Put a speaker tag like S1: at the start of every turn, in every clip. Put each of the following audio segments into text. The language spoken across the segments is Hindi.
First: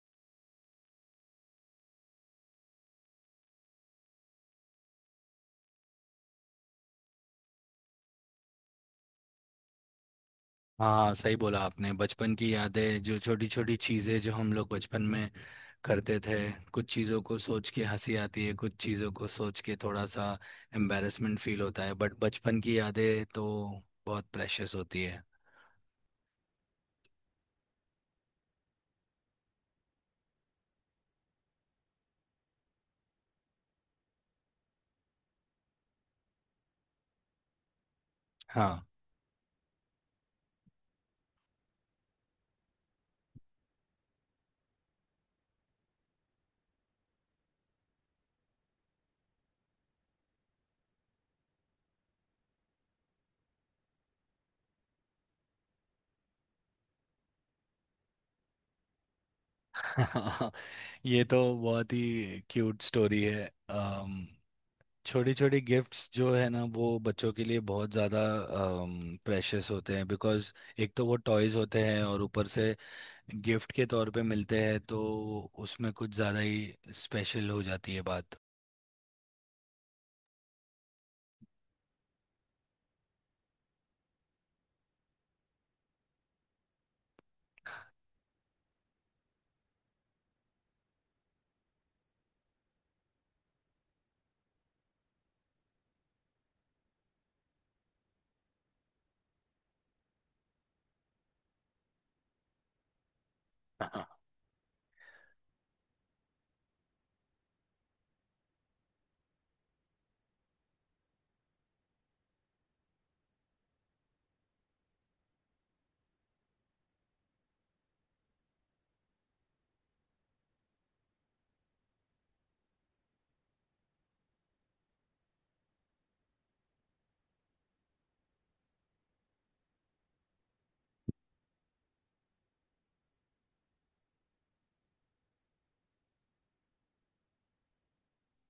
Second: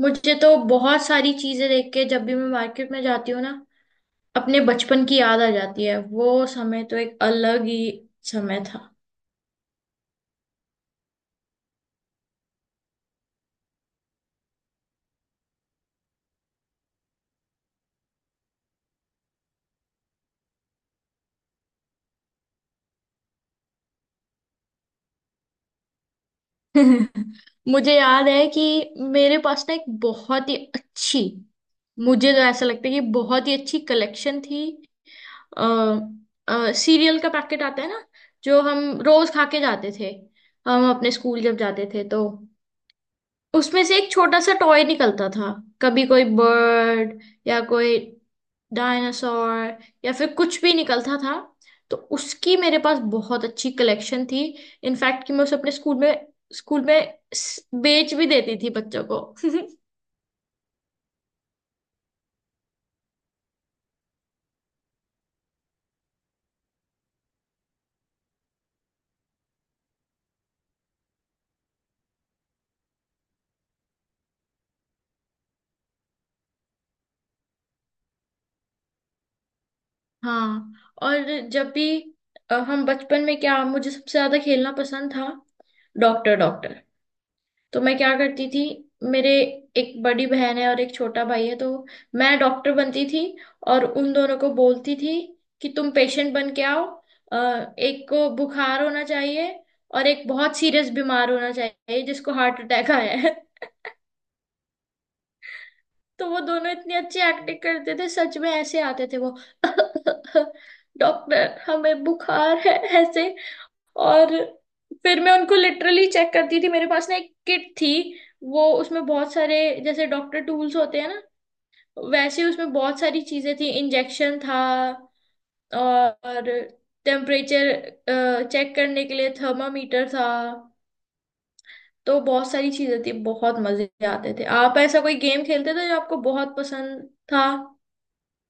S1: मुझे तो बहुत सारी चीजें देख के जब भी मैं मार्केट में जाती हूँ ना, अपने बचपन की याद आ जाती है। वो समय तो एक अलग ही समय था।
S2: हाँ, सही बोला आपने। बचपन की यादें, जो छोटी छोटी चीज़ें जो हम लोग बचपन में करते थे, कुछ चीज़ों को सोच के हंसी आती है, कुछ चीज़ों को सोच के थोड़ा सा एम्बैरेसमेंट फील होता है, बट बचपन की यादें तो बहुत प्रेशियस होती है।
S1: मुझे याद है कि मेरे पास ना एक बहुत ही अच्छी, मुझे तो ऐसा लगता है कि बहुत ही अच्छी कलेक्शन थी। अ सीरियल का पैकेट आता है ना, जो हम
S2: हाँ।
S1: रोज खा के जाते थे, हम अपने स्कूल जब जाते थे तो उसमें से एक छोटा सा टॉय निकलता था। कभी कोई बर्ड या कोई डायनासोर या फिर कुछ भी निकलता था। तो उसकी मेरे पास बहुत अच्छी कलेक्शन थी। इनफैक्ट कि मैं उसे अपने स्कूल में बेच भी देती थी बच्चों को।
S2: ये तो बहुत ही क्यूट स्टोरी है। छोटी छोटी गिफ्ट्स जो है ना, वो बच्चों के लिए बहुत ज़्यादा प्रेशियस होते हैं, बिकॉज़ एक तो वो टॉयज़ होते हैं और ऊपर से गिफ्ट के तौर पे मिलते हैं, तो उसमें कुछ ज़्यादा ही स्पेशल हो जाती है बात।
S1: हाँ। और जब भी हम बचपन में, क्या मुझे सबसे ज्यादा खेलना पसंद था? Doctor doctor. तो मैं क्या करती थी, मेरे एक बड़ी बहन है और एक छोटा भाई है, तो मैं डॉक्टर बनती थी और उन दोनों को बोलती थी कि तुम पेशेंट बन के आओ। एक को बुखार होना चाहिए और एक बहुत सीरियस बीमार होना चाहिए जिसको हार्ट अटैक आया है। तो वो दोनों इतनी अच्छी एक्टिंग करते थे, सच में ऐसे आते थे वो। डॉक्टर, हमें बुखार है, ऐसे। और फिर मैं उनको लिटरली चेक करती थी, मेरे पास ना एक किट थी। वो उसमें बहुत सारे, जैसे डॉक्टर टूल्स होते हैं ना वैसे, उसमें बहुत सारी चीजें थी। इंजेक्शन था और टेम्परेचर चेक करने के लिए थर्मामीटर था। तो बहुत सारी चीजें थी, बहुत मजे आते थे। आप ऐसा कोई गेम खेलते थे जो आपको बहुत पसंद था?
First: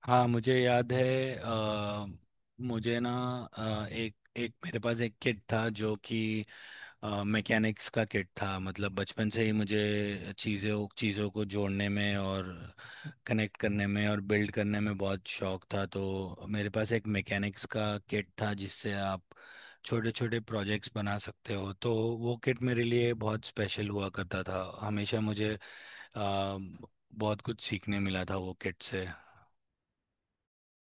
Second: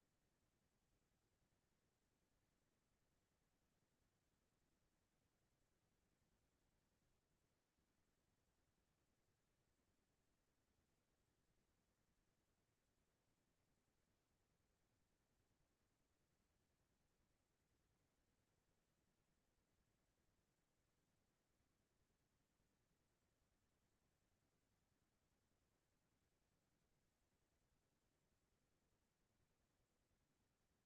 S2: हाँ, मुझे याद है। मुझे ना, एक एक मेरे पास एक किट था जो कि मैकेनिक्स का किट था। मतलब बचपन से ही मुझे चीज़ों चीज़ों को जोड़ने में और कनेक्ट करने में और बिल्ड करने में बहुत शौक था, तो मेरे पास एक मैकेनिक्स का किट था जिससे आप छोटे छोटे प्रोजेक्ट्स बना सकते हो। तो वो किट मेरे लिए बहुत स्पेशल हुआ करता था। हमेशा मुझे आ, बहुत कुछ सीखने मिला था वो किट से।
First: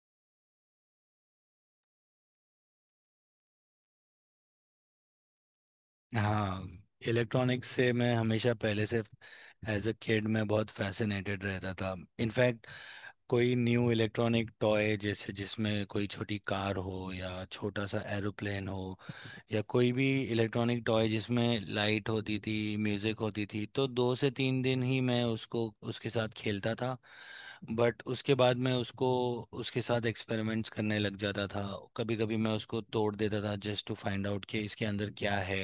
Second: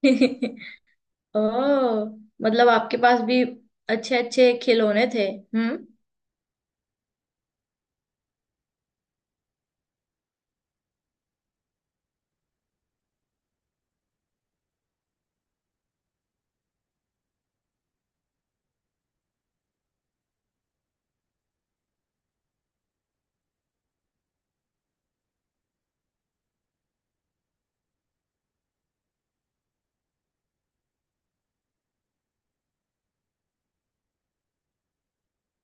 S1: ओह, मतलब आपके पास भी अच्छे अच्छे खिलौने थे। हम्म।
S2: हाँ, इलेक्ट्रॉनिक्स से मैं हमेशा पहले से, एज अ किड, मैं बहुत फैसिनेटेड रहता था। इनफैक्ट कोई न्यू इलेक्ट्रॉनिक टॉय, जैसे जिसमें कोई छोटी कार हो या छोटा सा एरोप्लेन हो या कोई भी इलेक्ट्रॉनिक टॉय जिसमें लाइट होती थी, म्यूजिक होती थी, तो दो से तीन दिन ही मैं उसको, उसके साथ खेलता था। बट उसके बाद मैं उसको, उसके साथ एक्सपेरिमेंट्स करने लग जाता था। कभी कभी मैं उसको तोड़ देता था, जस्ट टू फाइंड आउट कि इसके अंदर क्या है।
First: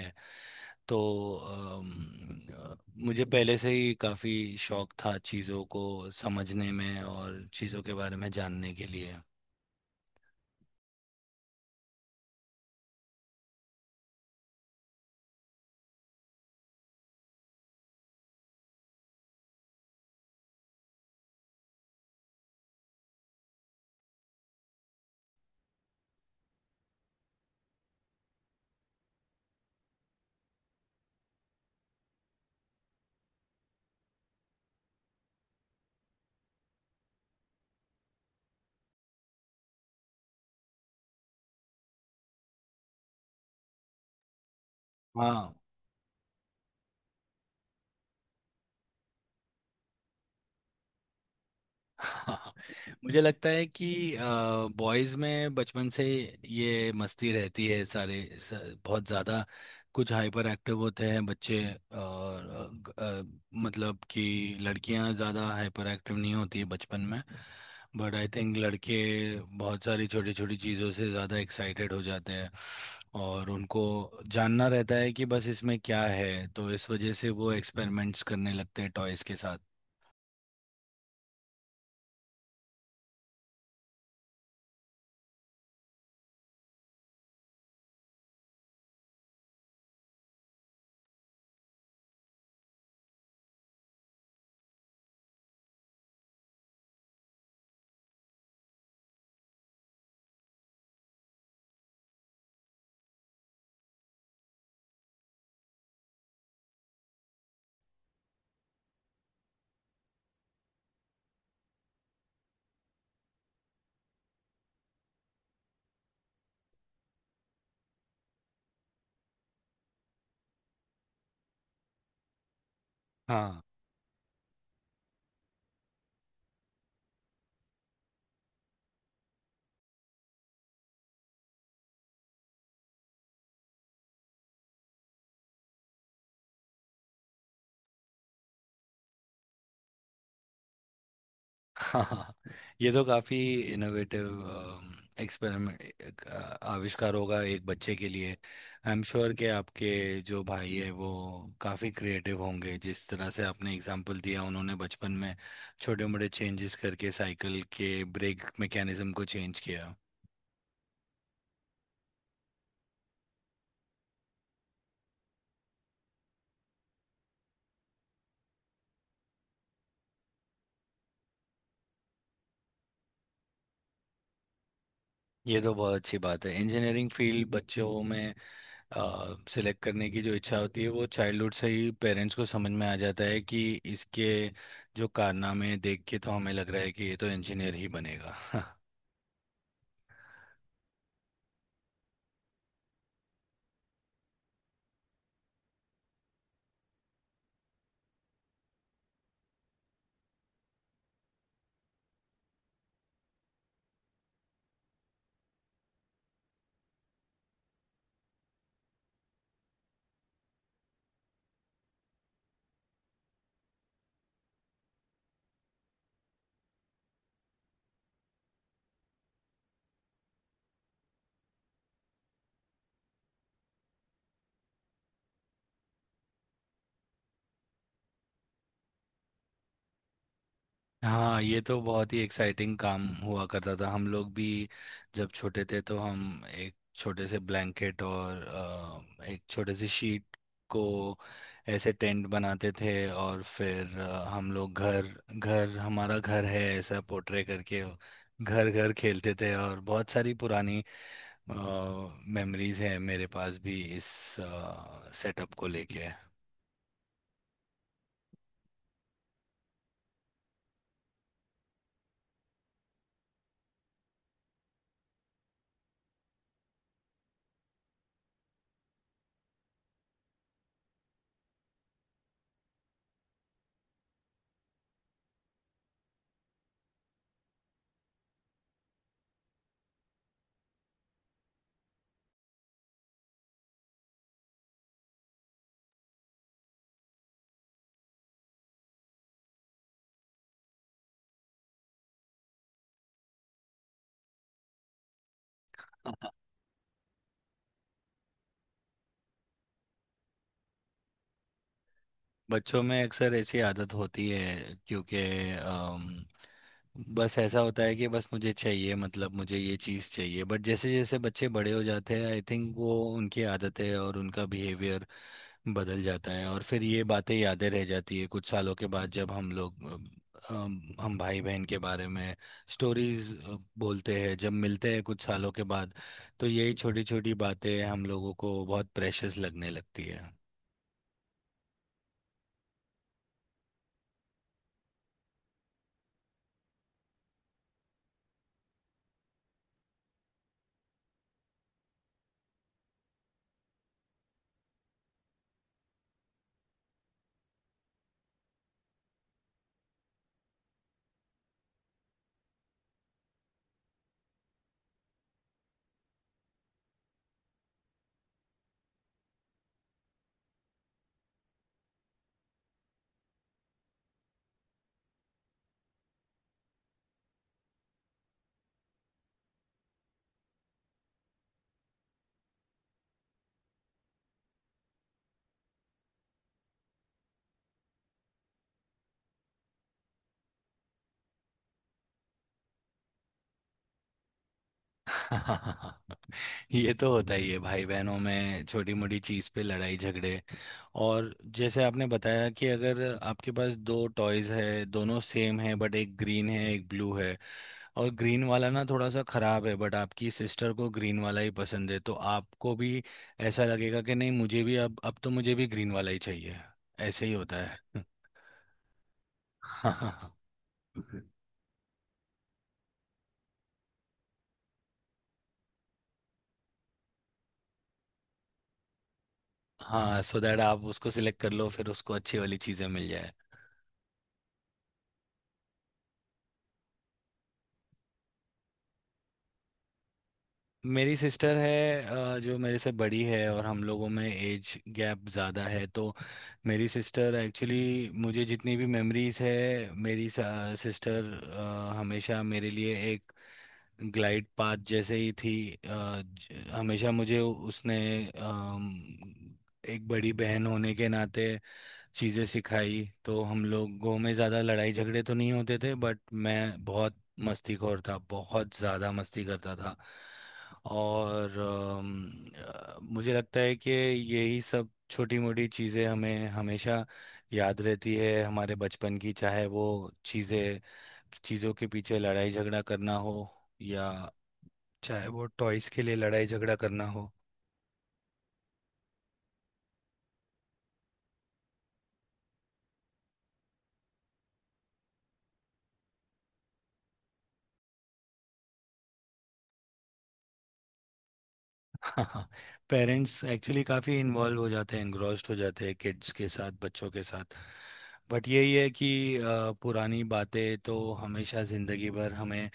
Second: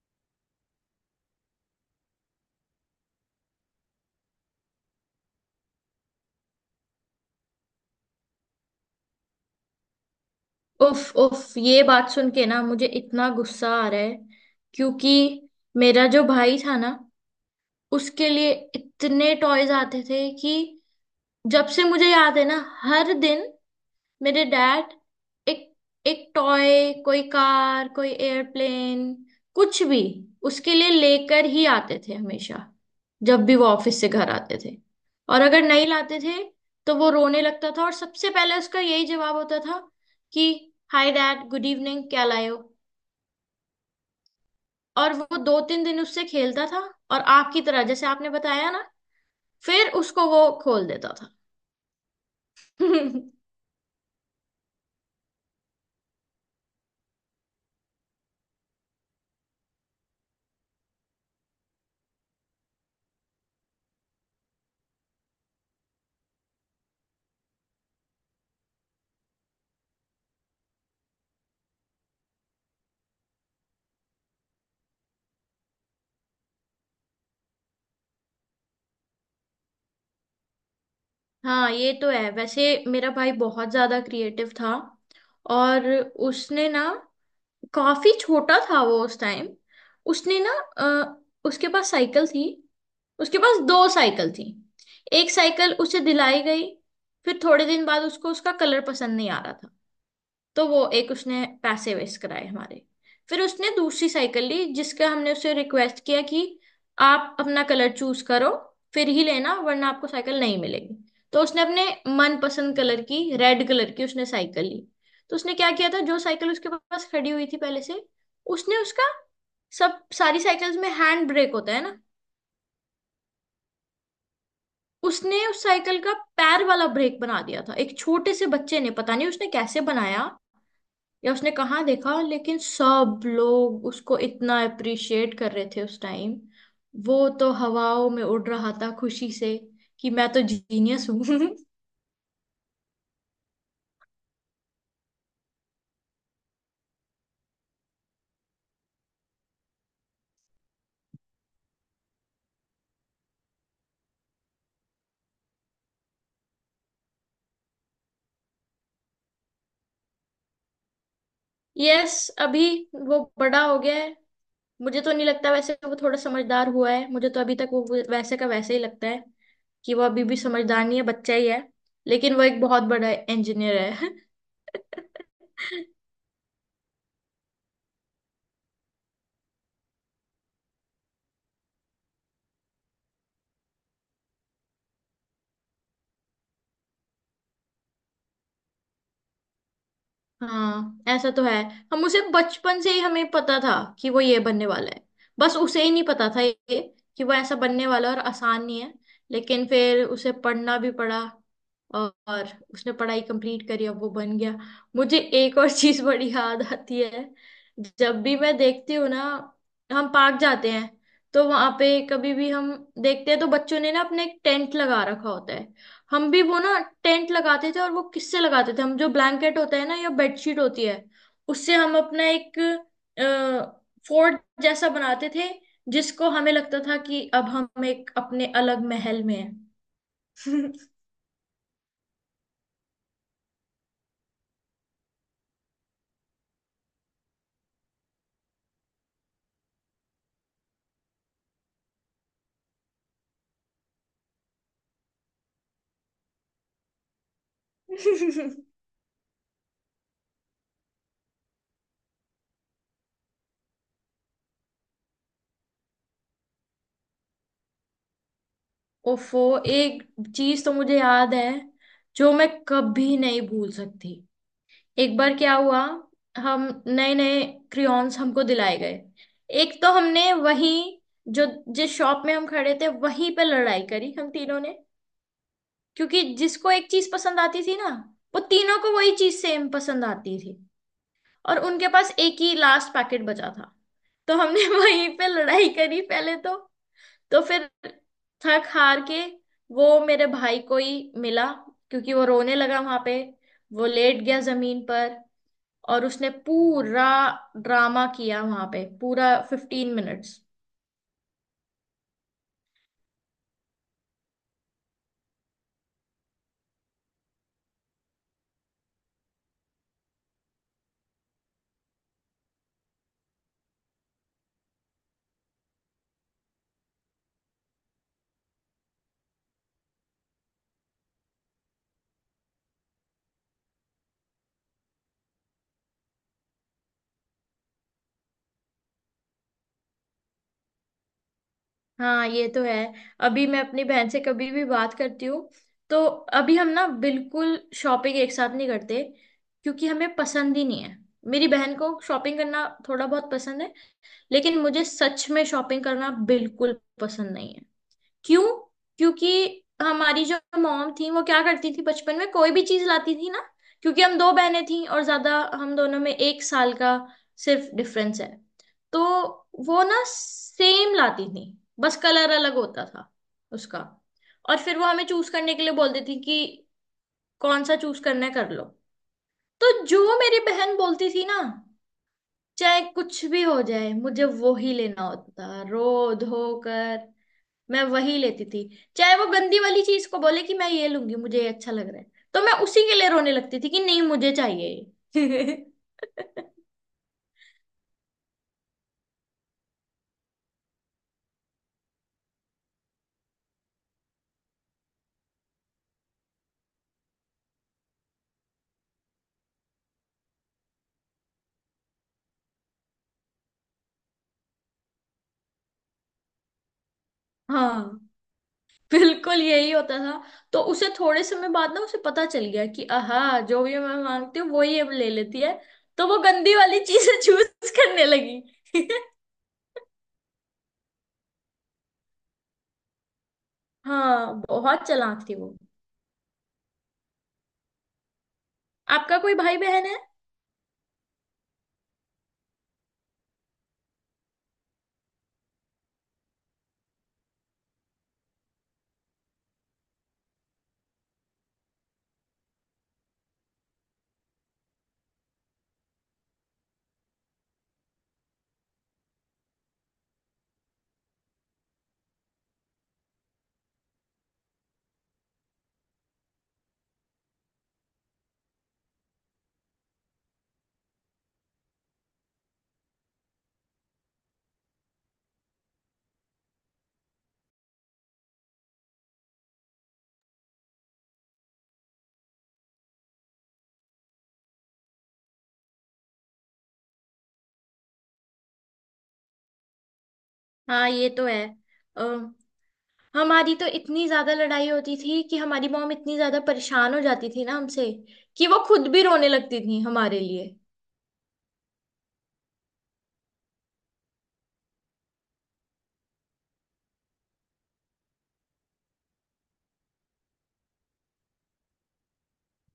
S2: तो अम, अ, मुझे पहले से ही काफ़ी शौक था चीज़ों को समझने में और चीज़ों के बारे में जानने के लिए।
S1: उफ उफ, ये बात सुन के ना मुझे इतना गुस्सा आ रहा है, क्योंकि मेरा जो भाई था ना, उसके लिए इतने टॉयज आते थे कि जब से मुझे याद है ना, हर दिन मेरे डैड एक एक टॉय, कोई कार कोई एयरप्लेन, कुछ भी उसके लिए लेकर ही आते थे हमेशा जब भी वो ऑफिस से घर आते थे। और अगर नहीं लाते थे तो वो रोने लगता था, और सबसे पहले उसका यही जवाब होता था कि हाय डैड, गुड इवनिंग, क्या लाए हो? और वो
S2: हाँ।
S1: दो तीन दिन उससे खेलता था। और आपकी तरह, जैसे आपने बताया ना, फिर उसको वो खोल देता
S2: हाँ,
S1: था।
S2: मुझे लगता है कि बॉयज में बचपन से ये मस्ती रहती है। बहुत ज़्यादा कुछ हाइपर एक्टिव होते हैं बच्चे। और मतलब कि लड़कियां ज़्यादा हाइपर एक्टिव नहीं होती है बचपन में, बट आई थिंक लड़के बहुत सारी छोटी छोटी चीज़ों से ज़्यादा एक्साइटेड हो जाते हैं और उनको जानना रहता है कि बस इसमें क्या है, तो इस वजह से वो एक्सपेरिमेंट्स करने लगते हैं टॉयज़ के साथ।
S1: हाँ ये तो है। वैसे मेरा भाई बहुत ज्यादा क्रिएटिव था, और उसने ना, काफी छोटा था वो उस टाइम, उसने ना उसके पास साइकिल थी, उसके पास दो साइकिल थी। एक साइकिल उसे दिलाई गई, फिर थोड़े दिन बाद उसको उसका कलर पसंद नहीं आ रहा था, तो वो एक उसने पैसे वेस्ट कराए हमारे। फिर उसने दूसरी साइकिल ली, जिसका हमने उसे रिक्वेस्ट किया कि आप अपना कलर चूज करो फिर ही लेना, वरना आपको साइकिल नहीं मिलेगी। तो उसने अपने मनपसंद कलर की, रेड कलर की उसने साइकिल ली। तो उसने क्या किया था, जो साइकिल उसके पास खड़ी हुई थी पहले से, उसने उसका, सब सारी साइकिल्स में हैंड ब्रेक होता है ना, उसने उस साइकिल का पैर वाला ब्रेक बना दिया था। एक छोटे से बच्चे ने, पता नहीं उसने कैसे बनाया या उसने कहाँ देखा, लेकिन सब लोग उसको इतना अप्रिशिएट कर रहे थे उस टाइम, वो तो हवाओं में उड़ रहा था खुशी से कि मैं तो जीनियस हूँ।
S2: हाँ, ये तो काफी इनोवेटिव एक्सपेरिमेंट, आविष्कार होगा एक बच्चे के लिए। आई एम श्योर कि आपके जो भाई है वो काफी क्रिएटिव होंगे। जिस तरह से आपने एग्जांपल दिया, उन्होंने बचपन में छोटे मोटे चेंजेस करके साइकिल के ब्रेक मैकेनिज्म को चेंज किया।
S1: यस, अभी वो बड़ा हो गया है। मुझे तो नहीं लगता, वैसे वो थोड़ा समझदार हुआ है, मुझे तो अभी तक वो वैसे का वैसे ही लगता है, कि वो अभी भी समझदार नहीं है, बच्चा ही है। लेकिन वो एक बहुत बड़ा इंजीनियर है।
S2: ये तो बहुत अच्छी बात है। इंजीनियरिंग फील्ड बच्चों में सेलेक्ट करने की जो इच्छा होती है, वो चाइल्डहुड से ही पेरेंट्स को समझ में आ जाता है कि इसके जो कारनामे देख के तो हमें लग रहा है कि ये तो इंजीनियर ही बनेगा।
S1: हाँ ऐसा तो है, हम उसे बचपन से ही, हमें पता था कि वो ये बनने वाला है। बस उसे ही नहीं पता था ये, कि वो ऐसा बनने वाला है और आसान नहीं है। लेकिन फिर उसे पढ़ना भी पड़ा, और उसने पढ़ाई कंप्लीट करी, अब वो बन गया। मुझे एक और चीज बड़ी याद आती है, जब भी मैं देखती हूँ ना, हम पार्क जाते हैं तो वहां पे कभी भी हम देखते हैं तो बच्चों ने ना अपने एक टेंट लगा रखा होता है। हम भी वो ना टेंट लगाते थे, और वो किससे लगाते थे, हम जो ब्लैंकेट होता है ना या बेडशीट होती है, उससे हम अपना एक फोर्ट जैसा बनाते थे, जिसको हमें लगता था कि अब हम एक अपने अलग महल में हैं।
S2: हाँ, ये तो बहुत ही एक्साइटिंग काम हुआ करता था। हम लोग भी जब छोटे थे तो हम एक छोटे से ब्लैंकेट और एक छोटे से शीट को ऐसे टेंट बनाते थे, और फिर हम लोग घर घर, हमारा घर है ऐसा पोर्ट्रे करके घर घर खेलते थे। और बहुत सारी पुरानी मेमोरीज है मेरे पास भी इस सेटअप को लेके।
S1: ओफो, एक चीज तो मुझे याद है जो मैं कभी नहीं भूल सकती। एक बार क्या हुआ, हम नए नए क्रियॉन्स हमको दिलाए गए, एक तो हमने वही, जो जिस शॉप में हम खड़े थे वहीं पे लड़ाई करी हम तीनों ने। क्योंकि जिसको एक चीज पसंद आती थी ना, वो तीनों को वही चीज सेम पसंद आती थी, और उनके पास एक ही लास्ट पैकेट बचा था। तो हमने वहीं पे लड़ाई करी पहले तो। तो फिर थक हार के वो मेरे भाई को ही मिला, क्योंकि वो रोने लगा वहां पे, वो लेट गया जमीन पर, और उसने पूरा ड्रामा किया वहां पे, पूरा 15 मिनट्स।
S2: बच्चों में अक्सर ऐसी आदत होती है, क्योंकि अम, बस ऐसा होता है कि बस मुझे चाहिए, मतलब मुझे ये चीज़ चाहिए। बट जैसे जैसे बच्चे बड़े हो जाते हैं, आई थिंक वो उनकी आदतें और उनका बिहेवियर बदल जाता है, और फिर ये बातें, यादें रह जाती है कुछ सालों के बाद, जब हम लोग हम भाई बहन के बारे में स्टोरीज बोलते हैं जब मिलते हैं कुछ सालों के बाद, तो यही छोटी छोटी बातें हम लोगों को बहुत प्रेशियस लगने लगती है।
S1: हाँ ये तो है। अभी मैं अपनी बहन से कभी भी बात करती हूँ तो, अभी हम ना बिल्कुल शॉपिंग एक साथ नहीं करते, क्योंकि हमें पसंद ही नहीं है। मेरी बहन को शॉपिंग करना थोड़ा बहुत पसंद है, लेकिन मुझे सच में शॉपिंग करना बिल्कुल पसंद नहीं है। क्यों? क्योंकि हमारी जो मॉम थी वो क्या करती थी, बचपन में कोई भी चीज लाती थी ना, क्योंकि हम दो बहनें थी और ज्यादा, हम दोनों में 1 साल का सिर्फ डिफरेंस है, तो वो ना सेम लाती थी, बस कलर अलग होता था उसका। और फिर वो हमें चूज करने के लिए बोलती थी कि कौन सा चूज करना है कर लो। तो जो मेरी बहन बोलती थी ना, चाहे कुछ भी हो जाए, मुझे वो ही लेना होता था, रो धो कर मैं वही लेती थी। चाहे वो गंदी वाली चीज को बोले कि मैं ये लूंगी, मुझे ये अच्छा लग रहा है, तो मैं उसी के लिए रोने लगती थी कि नहीं मुझे चाहिए ये।
S2: ये तो होता ही है भाई बहनों में, छोटी मोटी चीज पे लड़ाई झगड़े। और जैसे आपने बताया कि अगर आपके पास दो टॉयज है, दोनों सेम है बट एक ग्रीन है एक ब्लू है, और ग्रीन वाला ना थोड़ा सा खराब है, बट आपकी सिस्टर को ग्रीन वाला ही पसंद है, तो आपको भी ऐसा लगेगा कि नहीं, मुझे भी अब तो मुझे भी ग्रीन वाला ही चाहिए। ऐसे ही होता
S1: हाँ
S2: है।
S1: बिल्कुल यही होता था।
S2: हाँ।
S1: तो उसे थोड़े समय बाद ना उसे पता चल गया कि आहा, जो भी मैं मांगती हूँ वो ही अब ले लेती है, तो वो गंदी वाली चीजें चूज करने लगी।
S2: हाँ, सो दैट आप उसको सिलेक्ट कर लो, फिर उसको अच्छी वाली चीज़ें मिल जाए।
S1: हाँ बहुत चालाक थी वो। आपका कोई भाई बहन है?
S2: मेरी सिस्टर है जो मेरे से बड़ी है, और हम लोगों में एज गैप ज़्यादा है। तो मेरी सिस्टर एक्चुअली, मुझे जितनी भी मेमोरीज है, मेरी सिस्टर हमेशा मेरे लिए एक ग्लाइड पाथ जैसे ही थी। हमेशा मुझे उसने, अम, एक बड़ी बहन होने के नाते चीज़ें सिखाई। तो हम लोगों में ज़्यादा लड़ाई झगड़े तो नहीं होते थे, बट मैं बहुत मस्तीखोर था, बहुत ज़्यादा मस्ती करता था। और मुझे लगता है कि यही सब छोटी मोटी चीज़ें हमें हमेशा याद रहती है हमारे बचपन की, चाहे वो चीज़ें, चीज़ों के पीछे लड़ाई झगड़ा करना हो, या चाहे वो टॉयज़ के लिए लड़ाई झगड़ा करना हो।
S1: हाँ ये तो है, हमारी तो इतनी ज्यादा लड़ाई होती थी कि हमारी मॉम इतनी ज्यादा परेशान हो जाती थी ना हमसे, कि वो खुद भी रोने लगती थी हमारे लिए।
S2: हाँ, पेरेंट्स एक्चुअली काफ़ी इन्वॉल्व हो जाते हैं, इंग्रॉस्ड हो जाते हैं किड्स के साथ, बच्चों के साथ। बट यही है कि पुरानी बातें तो हमेशा ज़िंदगी भर हमें,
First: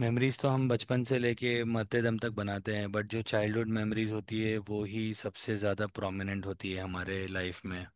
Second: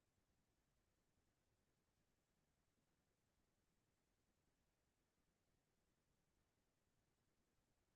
S2: मेमोरीज तो हम बचपन से लेके मरते दम तक बनाते हैं, बट जो चाइल्डहुड मेमोरीज होती है वो ही सबसे ज़्यादा प्रोमिनेंट होती है हमारे लाइफ में।